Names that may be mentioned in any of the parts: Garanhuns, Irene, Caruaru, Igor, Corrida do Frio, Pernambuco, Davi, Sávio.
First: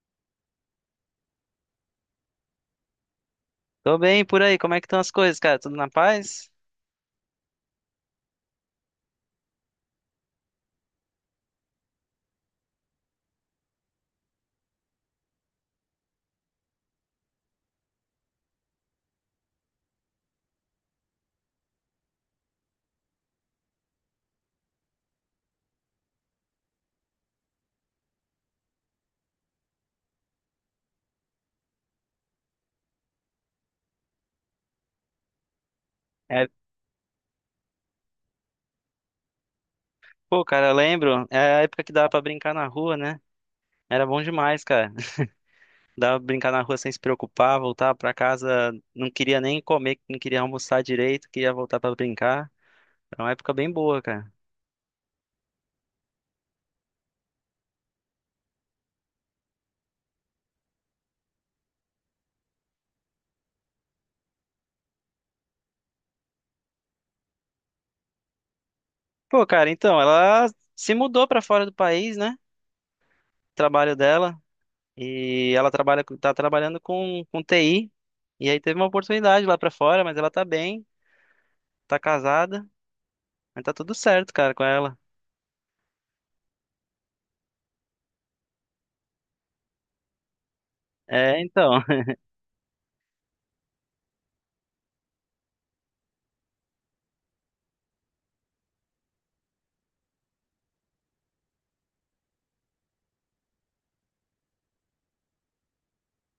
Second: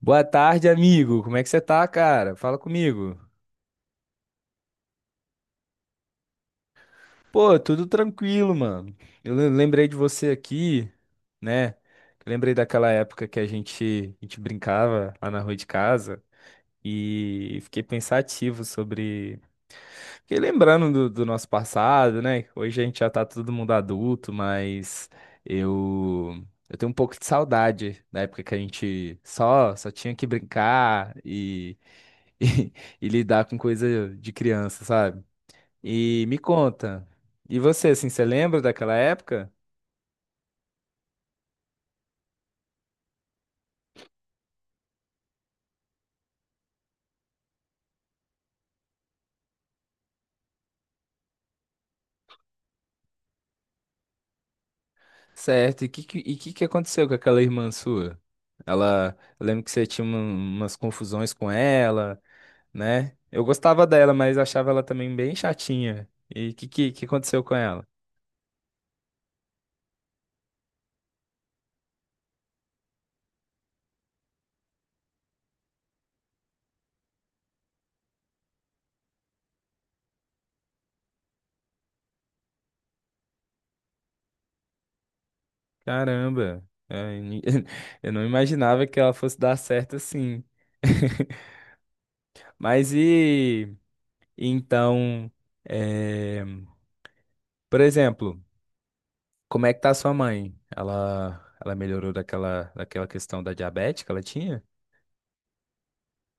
Boa tarde, amigo. Como é que você tá, cara? Fala comigo. Tô bem por aí, como é que estão as coisas, cara? Tudo na paz? Pô, tudo tranquilo, mano. Lembrei de você aqui, né? Eu lembrei daquela época que a gente brincava lá na rua de casa e fiquei pensativo sobre. Fiquei lembrando do nosso passado, né? Hoje a gente já tá todo mundo adulto, mas eu. Eu tenho um pouco de saudade da época que a gente só tinha que brincar e, e lidar com coisa de criança, sabe? E me É, conta, e você, assim, você lembra daquela época? pô, cara, eu lembro, é a época que dava pra brincar na rua, né? Era bom demais, cara. Dava pra brincar na rua sem se preocupar, voltava pra casa, não queria nem comer, não queria almoçar direito, queria voltar pra brincar. Era uma época bem boa, cara. Certo, e que que aconteceu com aquela irmã sua? Ela, eu lembro que você tinha umas confusões com ela, né? Eu gostava dela, mas achava ela também bem chatinha. E que aconteceu com ela? Pô, cara, então, ela se mudou pra fora do país, né? Trabalho dela, e ela trabalha, tá trabalhando com TI, e aí teve uma oportunidade lá pra fora, mas ela tá bem, tá casada, mas tá tudo certo, cara, com ela. Caramba, é, eu não imaginava que ela fosse dar certo assim. É, então. Mas então, é, por exemplo, como é que tá a sua mãe? Ela melhorou daquela questão da diabetes que ela tinha?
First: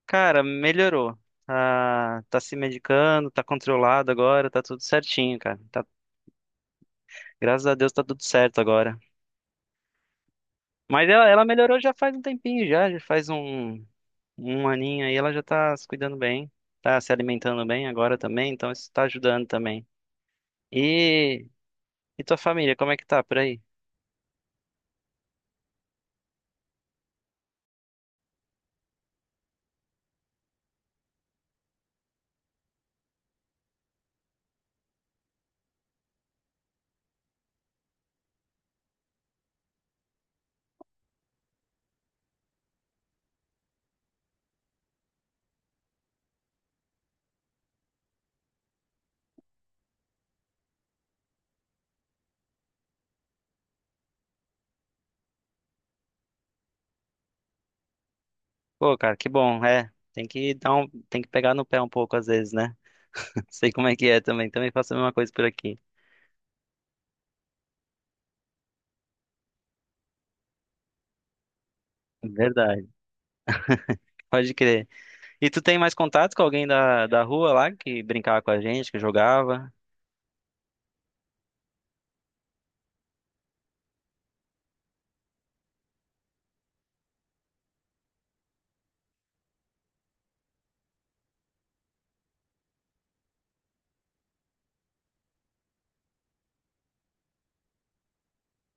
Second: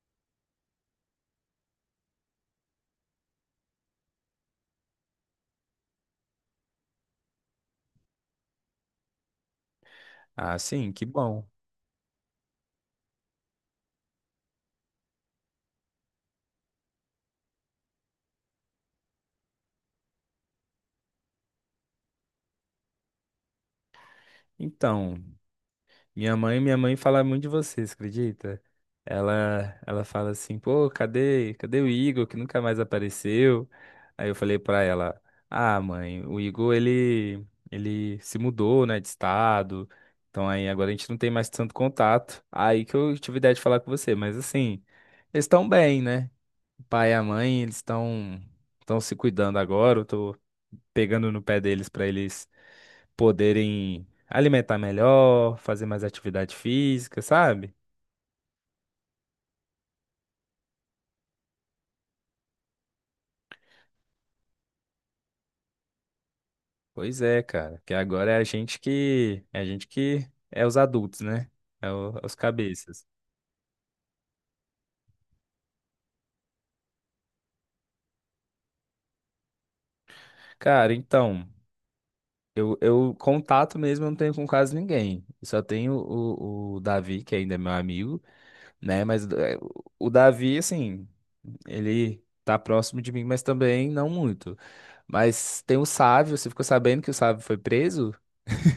Cara, melhorou. Tá, tá se medicando, tá controlado agora, tá tudo certinho, cara. Tá, graças a Deus tá tudo certo agora. Ah, sim, que Mas ela, bom. ela melhorou já faz um tempinho já, um aninho aí, ela já tá se cuidando bem, tá se alimentando bem agora também, então isso tá ajudando também. E, e tua família, como é que tá por aí? Então, minha mãe fala muito de vocês, acredita? Ela fala assim, pô, cadê o Igor que nunca mais apareceu? Aí eu falei pra ela, ah, mãe, o Igor, ele se mudou, né, de estado. Então aí agora a gente não tem mais tanto contato. Aí que eu tive a ideia de falar com você, mas assim, eles estão bem, né? O pai e a mãe, eles estão se cuidando agora. Eu tô pegando no pé deles para eles poderem alimentar melhor, fazer mais atividade física, sabe? Pô, cara, que bom, é. Tem que pegar no pé um pouco às vezes, né? Sei como é que é também, também faço a mesma coisa por aqui. Pois é, cara, que agora é a gente que é a gente que é os adultos, né? É, é os Verdade, cabeças. pode crer. E tu tem mais contato com alguém da rua lá que brincava com a gente, que jogava? Cara, então, eu contato mesmo eu não tenho com quase ninguém. Eu só tenho o Davi, que ainda é meu amigo, né? Mas é, o Davi, assim, ele tá próximo de mim, mas também não muito. Mas tem o Sávio, você ficou sabendo que o Sávio foi preso?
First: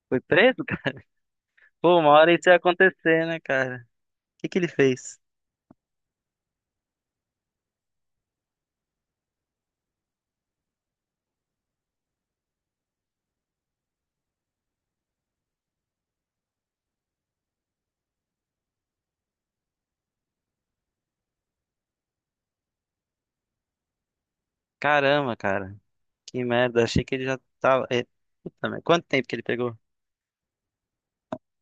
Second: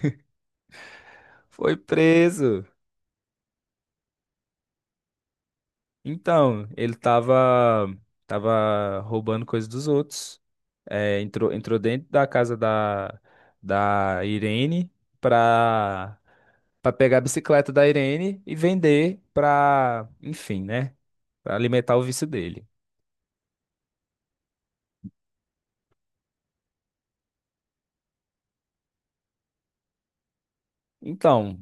Foi preso, cara? Foi Pô, uma hora isso ia preso. acontecer, né, cara? O que que ele fez? Então, ele tava roubando coisas dos outros. É, entrou dentro da casa da Irene pra, pra pegar a bicicleta da Irene e vender pra, enfim, né? Pra alimentar o vício dele. Caramba, cara. Que merda. Achei que ele já tava. É, Puta merda. Quanto tempo que ele pegou? Então,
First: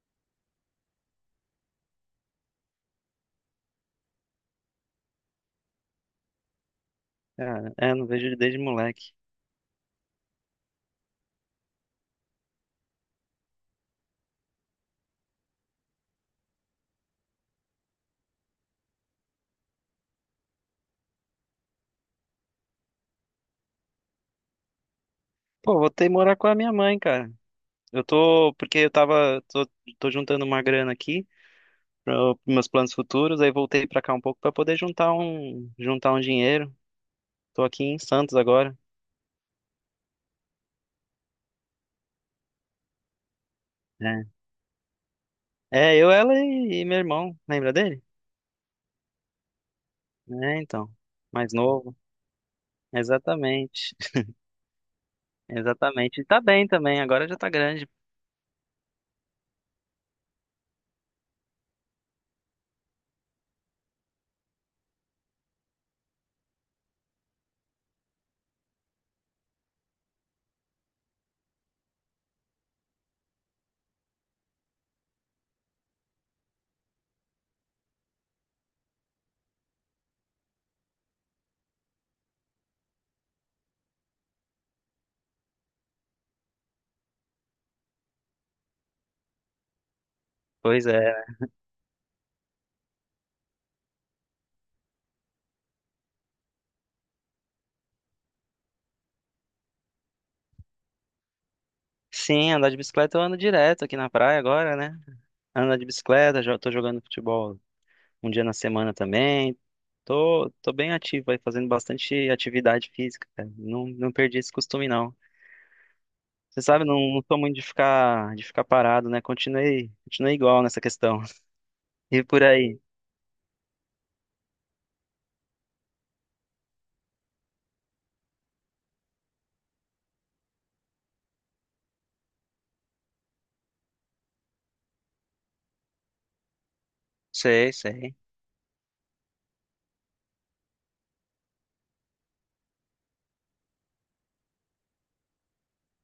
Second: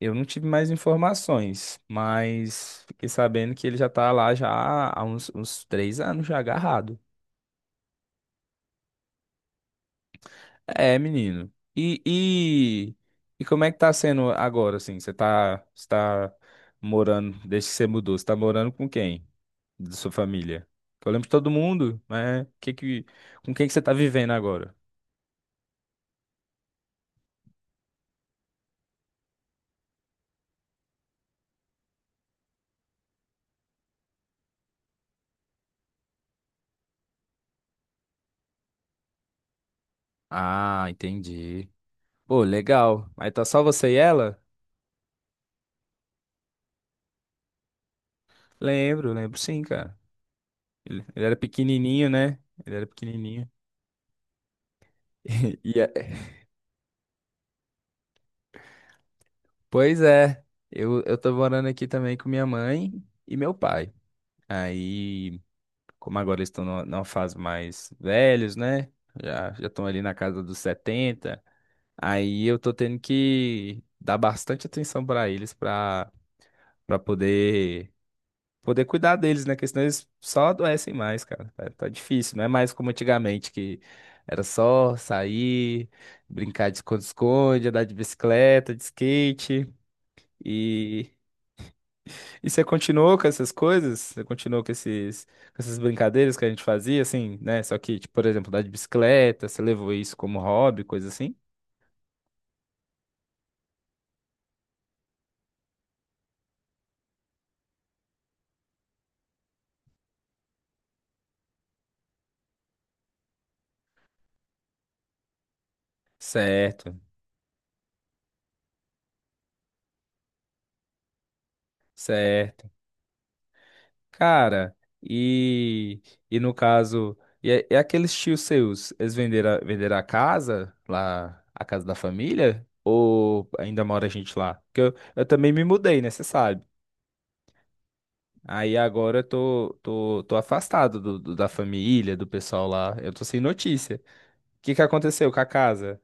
eu não tive mais informações, mas fiquei sabendo que ele já tá lá já há uns 3 anos já agarrado. Cara, é, não vejo ele desde moleque. É, menino. E como é que tá sendo agora, assim? Você tá morando, desde que você mudou, você tá morando com quem? Da sua família? Que eu lembro de todo mundo, mas com quem que você tá vivendo agora? Pô, vou ter que morar com a minha mãe, cara. Eu tô. Porque eu tava. Tô, Tô juntando uma grana aqui para meus planos futuros. Aí voltei pra cá um pouco pra poder juntar juntar um dinheiro. Tô aqui em Santos agora. Ah, entendi. Pô, legal. Aí tá só você e ela? É, eu, ela e meu irmão, lembra dele? Lembro, lembro sim, cara. É, então, Ele era mais novo. pequenininho, né? Ele era pequenininho. Exatamente, E é- exatamente. E tá bem também, agora já tá grande. Pois é, eu tô morando aqui também com minha mãe e meu pai. Aí, como agora eles estão numa fase mais velhos, né? Já estão ali na casa dos 70. Aí eu tô tendo que dar bastante atenção pra eles pra para poder poder cuidar deles, né? Porque senão eles só adoecem mais, cara. Tá difícil, não é mais como antigamente, que era só sair, brincar de esconde-esconde, andar de bicicleta, de skate. Pois E, é. e você continuou com essas coisas? Você continuou com essas brincadeiras que a gente fazia, assim, né? Só que, tipo, por exemplo, andar de bicicleta, você levou isso como hobby, coisa assim? Sim, andar de bicicleta eu ando direto aqui na praia agora, né? Andar de bicicleta, já tô jogando futebol um dia na semana também. Tô bem ativo aí, fazendo bastante atividade física, cara. Não, não perdi esse costume, não. Você sabe, Certo, não, não sou muito de ficar parado, né? Continuei igual nessa questão. E por certo. aí. Cara, e, e no caso, e, é- é aqueles tios seus, eles venderam, venderam a casa lá, a casa da família? Ou ainda mora a gente lá? Porque eu também me mudei, né? Você sabe. Sei, sei. Aí agora eu tô afastado da família, do pessoal lá. Eu tô sem notícia. O que que aconteceu com a casa?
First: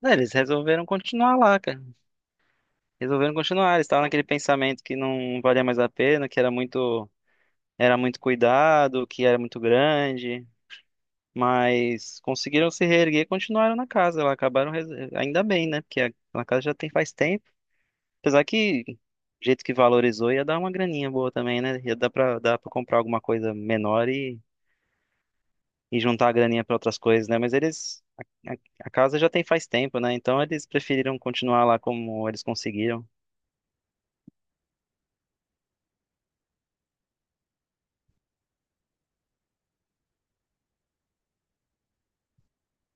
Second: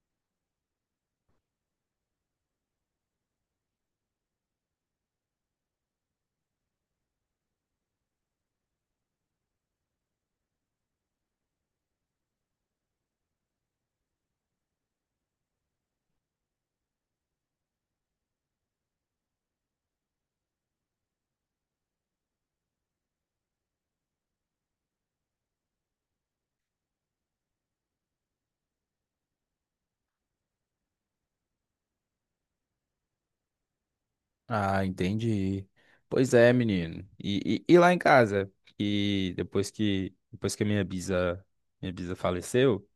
Não, eles resolveram continuar lá, cara. Resolveram continuar. Eles estavam naquele pensamento que não valia mais a pena, era muito cuidado, que era muito grande. Mas conseguiram se reerguer e continuaram na casa lá. Ainda bem, né? Porque a casa já tem faz tempo. Apesar que, do jeito que valorizou, ia dar uma graninha boa também, né? Dar pra comprar alguma coisa menor e juntar a graninha pra outras coisas, né? Mas eles. A, a a casa já tem faz tempo, né? Então eles preferiram continuar lá como eles conseguiram. Ah, entendi. Pois é, menino. E lá em casa? E depois que a minha bisa faleceu.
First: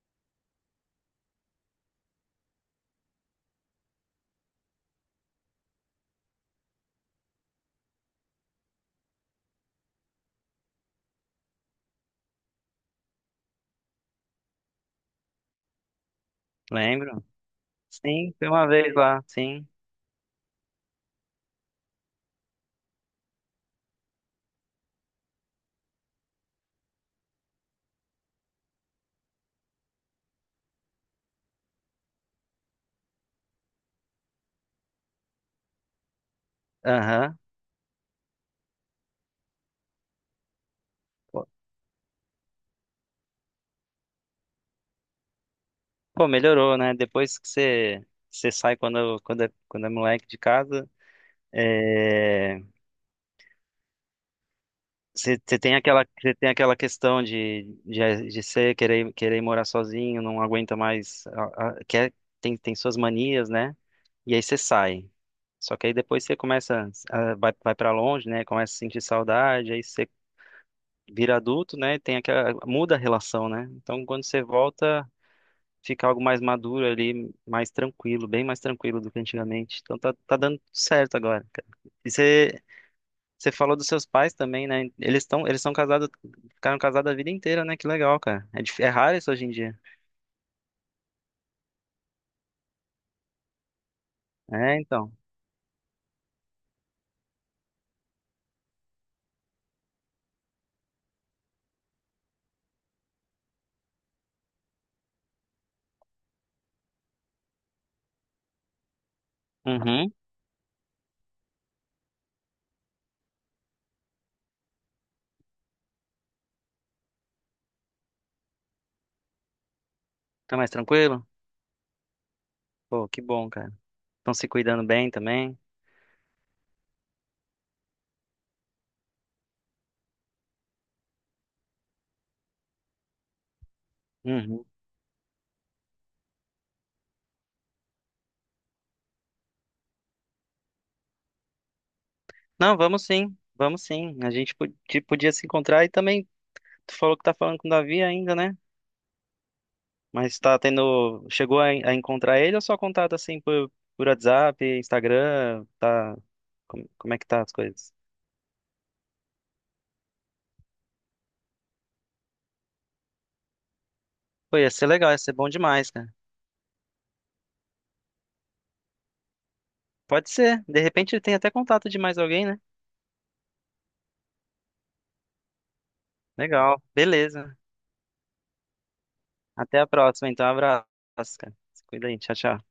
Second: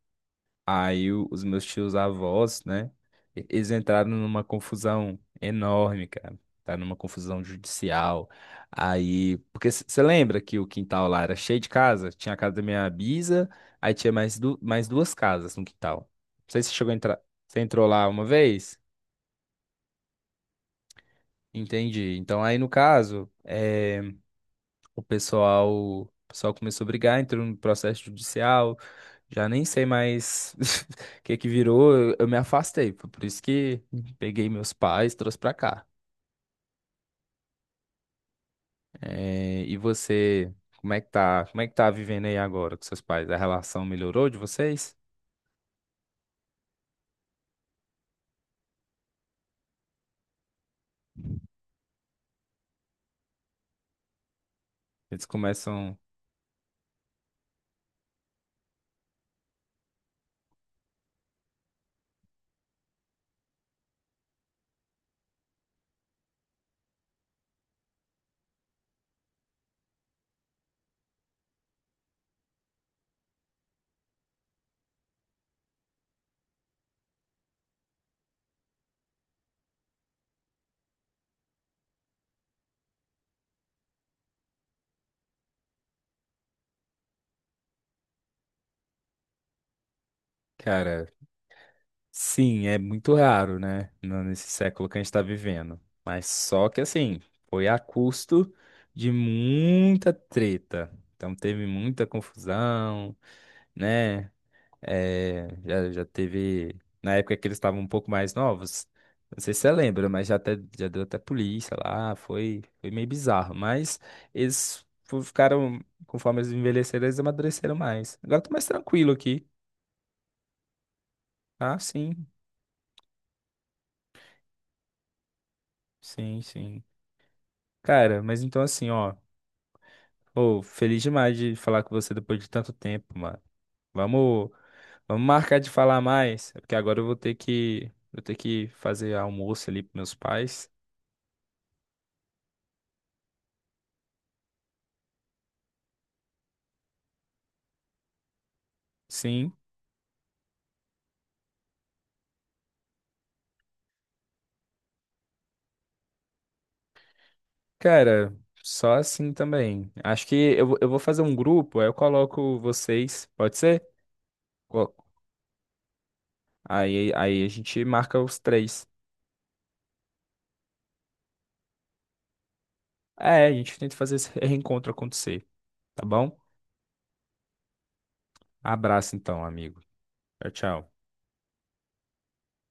Aí os meus tios avós, né? Eles entraram numa confusão enorme, cara. Tá numa confusão judicial. Aí, porque você lembra que o quintal lá era cheio de casa? Tinha a casa da minha bisa, aí tinha mais duas casas no quintal. Não sei se você chegou a entrar. Lembro. Você entrou lá uma Sim, fui uma vez? vez lá, sim. Entendi. Então, aí no caso, o pessoal, o pessoal começou a brigar, entrou no processo judicial, já nem sei mais o que que virou, eu me afastei, foi por isso que peguei meus pais, trouxe pra cá. Aham. Eh, e você, como é que tá, Pô, como é que tá vivendo aí agora com seus pais? A relação melhorou de vocês? pô, melhorou, né? Depois que você, você sai quando é moleque de casa, é, Eles começam, você tem aquela questão de querer morar sozinho, não aguenta mais, quer, tem suas manias, né? E aí você sai. Só que aí depois você começa, vai para longe, né? Começa a sentir saudade, aí você vira adulto, né? Tem aquela, muda a relação, né? Então quando você volta fica algo mais maduro ali, mais tranquilo, bem mais tranquilo do que antigamente. Então tá, tá dando certo agora, cara. E você falou dos seus pais também, né? Eles são casados, ficaram casados a vida inteira, né? Que legal, cara. É, é raro isso hoje em dia. cara, sim, é muito raro, né? Nesse É, século que a gente então. está vivendo. Mas só que assim, foi a custo de muita treta. Então teve muita confusão, né? É, já teve. Na época que eles estavam um pouco mais novos. Não sei se você lembra, Uhum. mas já deu até polícia lá. Foi meio bizarro. Mas eles ficaram, conforme eles envelheceram, eles amadureceram mais. Agora eu tô mais tranquilo aqui. Tá mais tranquilo? Ah, Pô, que bom, cara. Estão se cuidando bem também. Sim. Cara, mas então assim, ó. Ô, feliz demais de falar com você depois de tanto tempo, mano. Vamos, Uhum. vamos marcar de falar mais, porque agora eu vou ter que fazer almoço ali pros meus pais. Não, vamos sim. Vamos sim. A gente podia se encontrar e também tu falou que tá falando com o Davi ainda, né? Sim. Mas tá tendo. Chegou a encontrar ele ou só contato assim por WhatsApp, Instagram? Tá. Como, como é que tá as coisas? Cara, só assim também. Acho que eu vou fazer um grupo, aí eu coloco vocês, pode ser? Pô, ia ser Co- legal, ia ser bom demais, cara. aí a gente marca os três. Pode ser. De repente ele tem até contato de mais alguém, né? É, a gente tenta fazer esse reencontro acontecer, tá bom? Legal. Beleza. Abraço então, Até amigo. a próxima, então. Tchau, Abraço, tchau. cara. Se cuida aí. Tchau, tchau.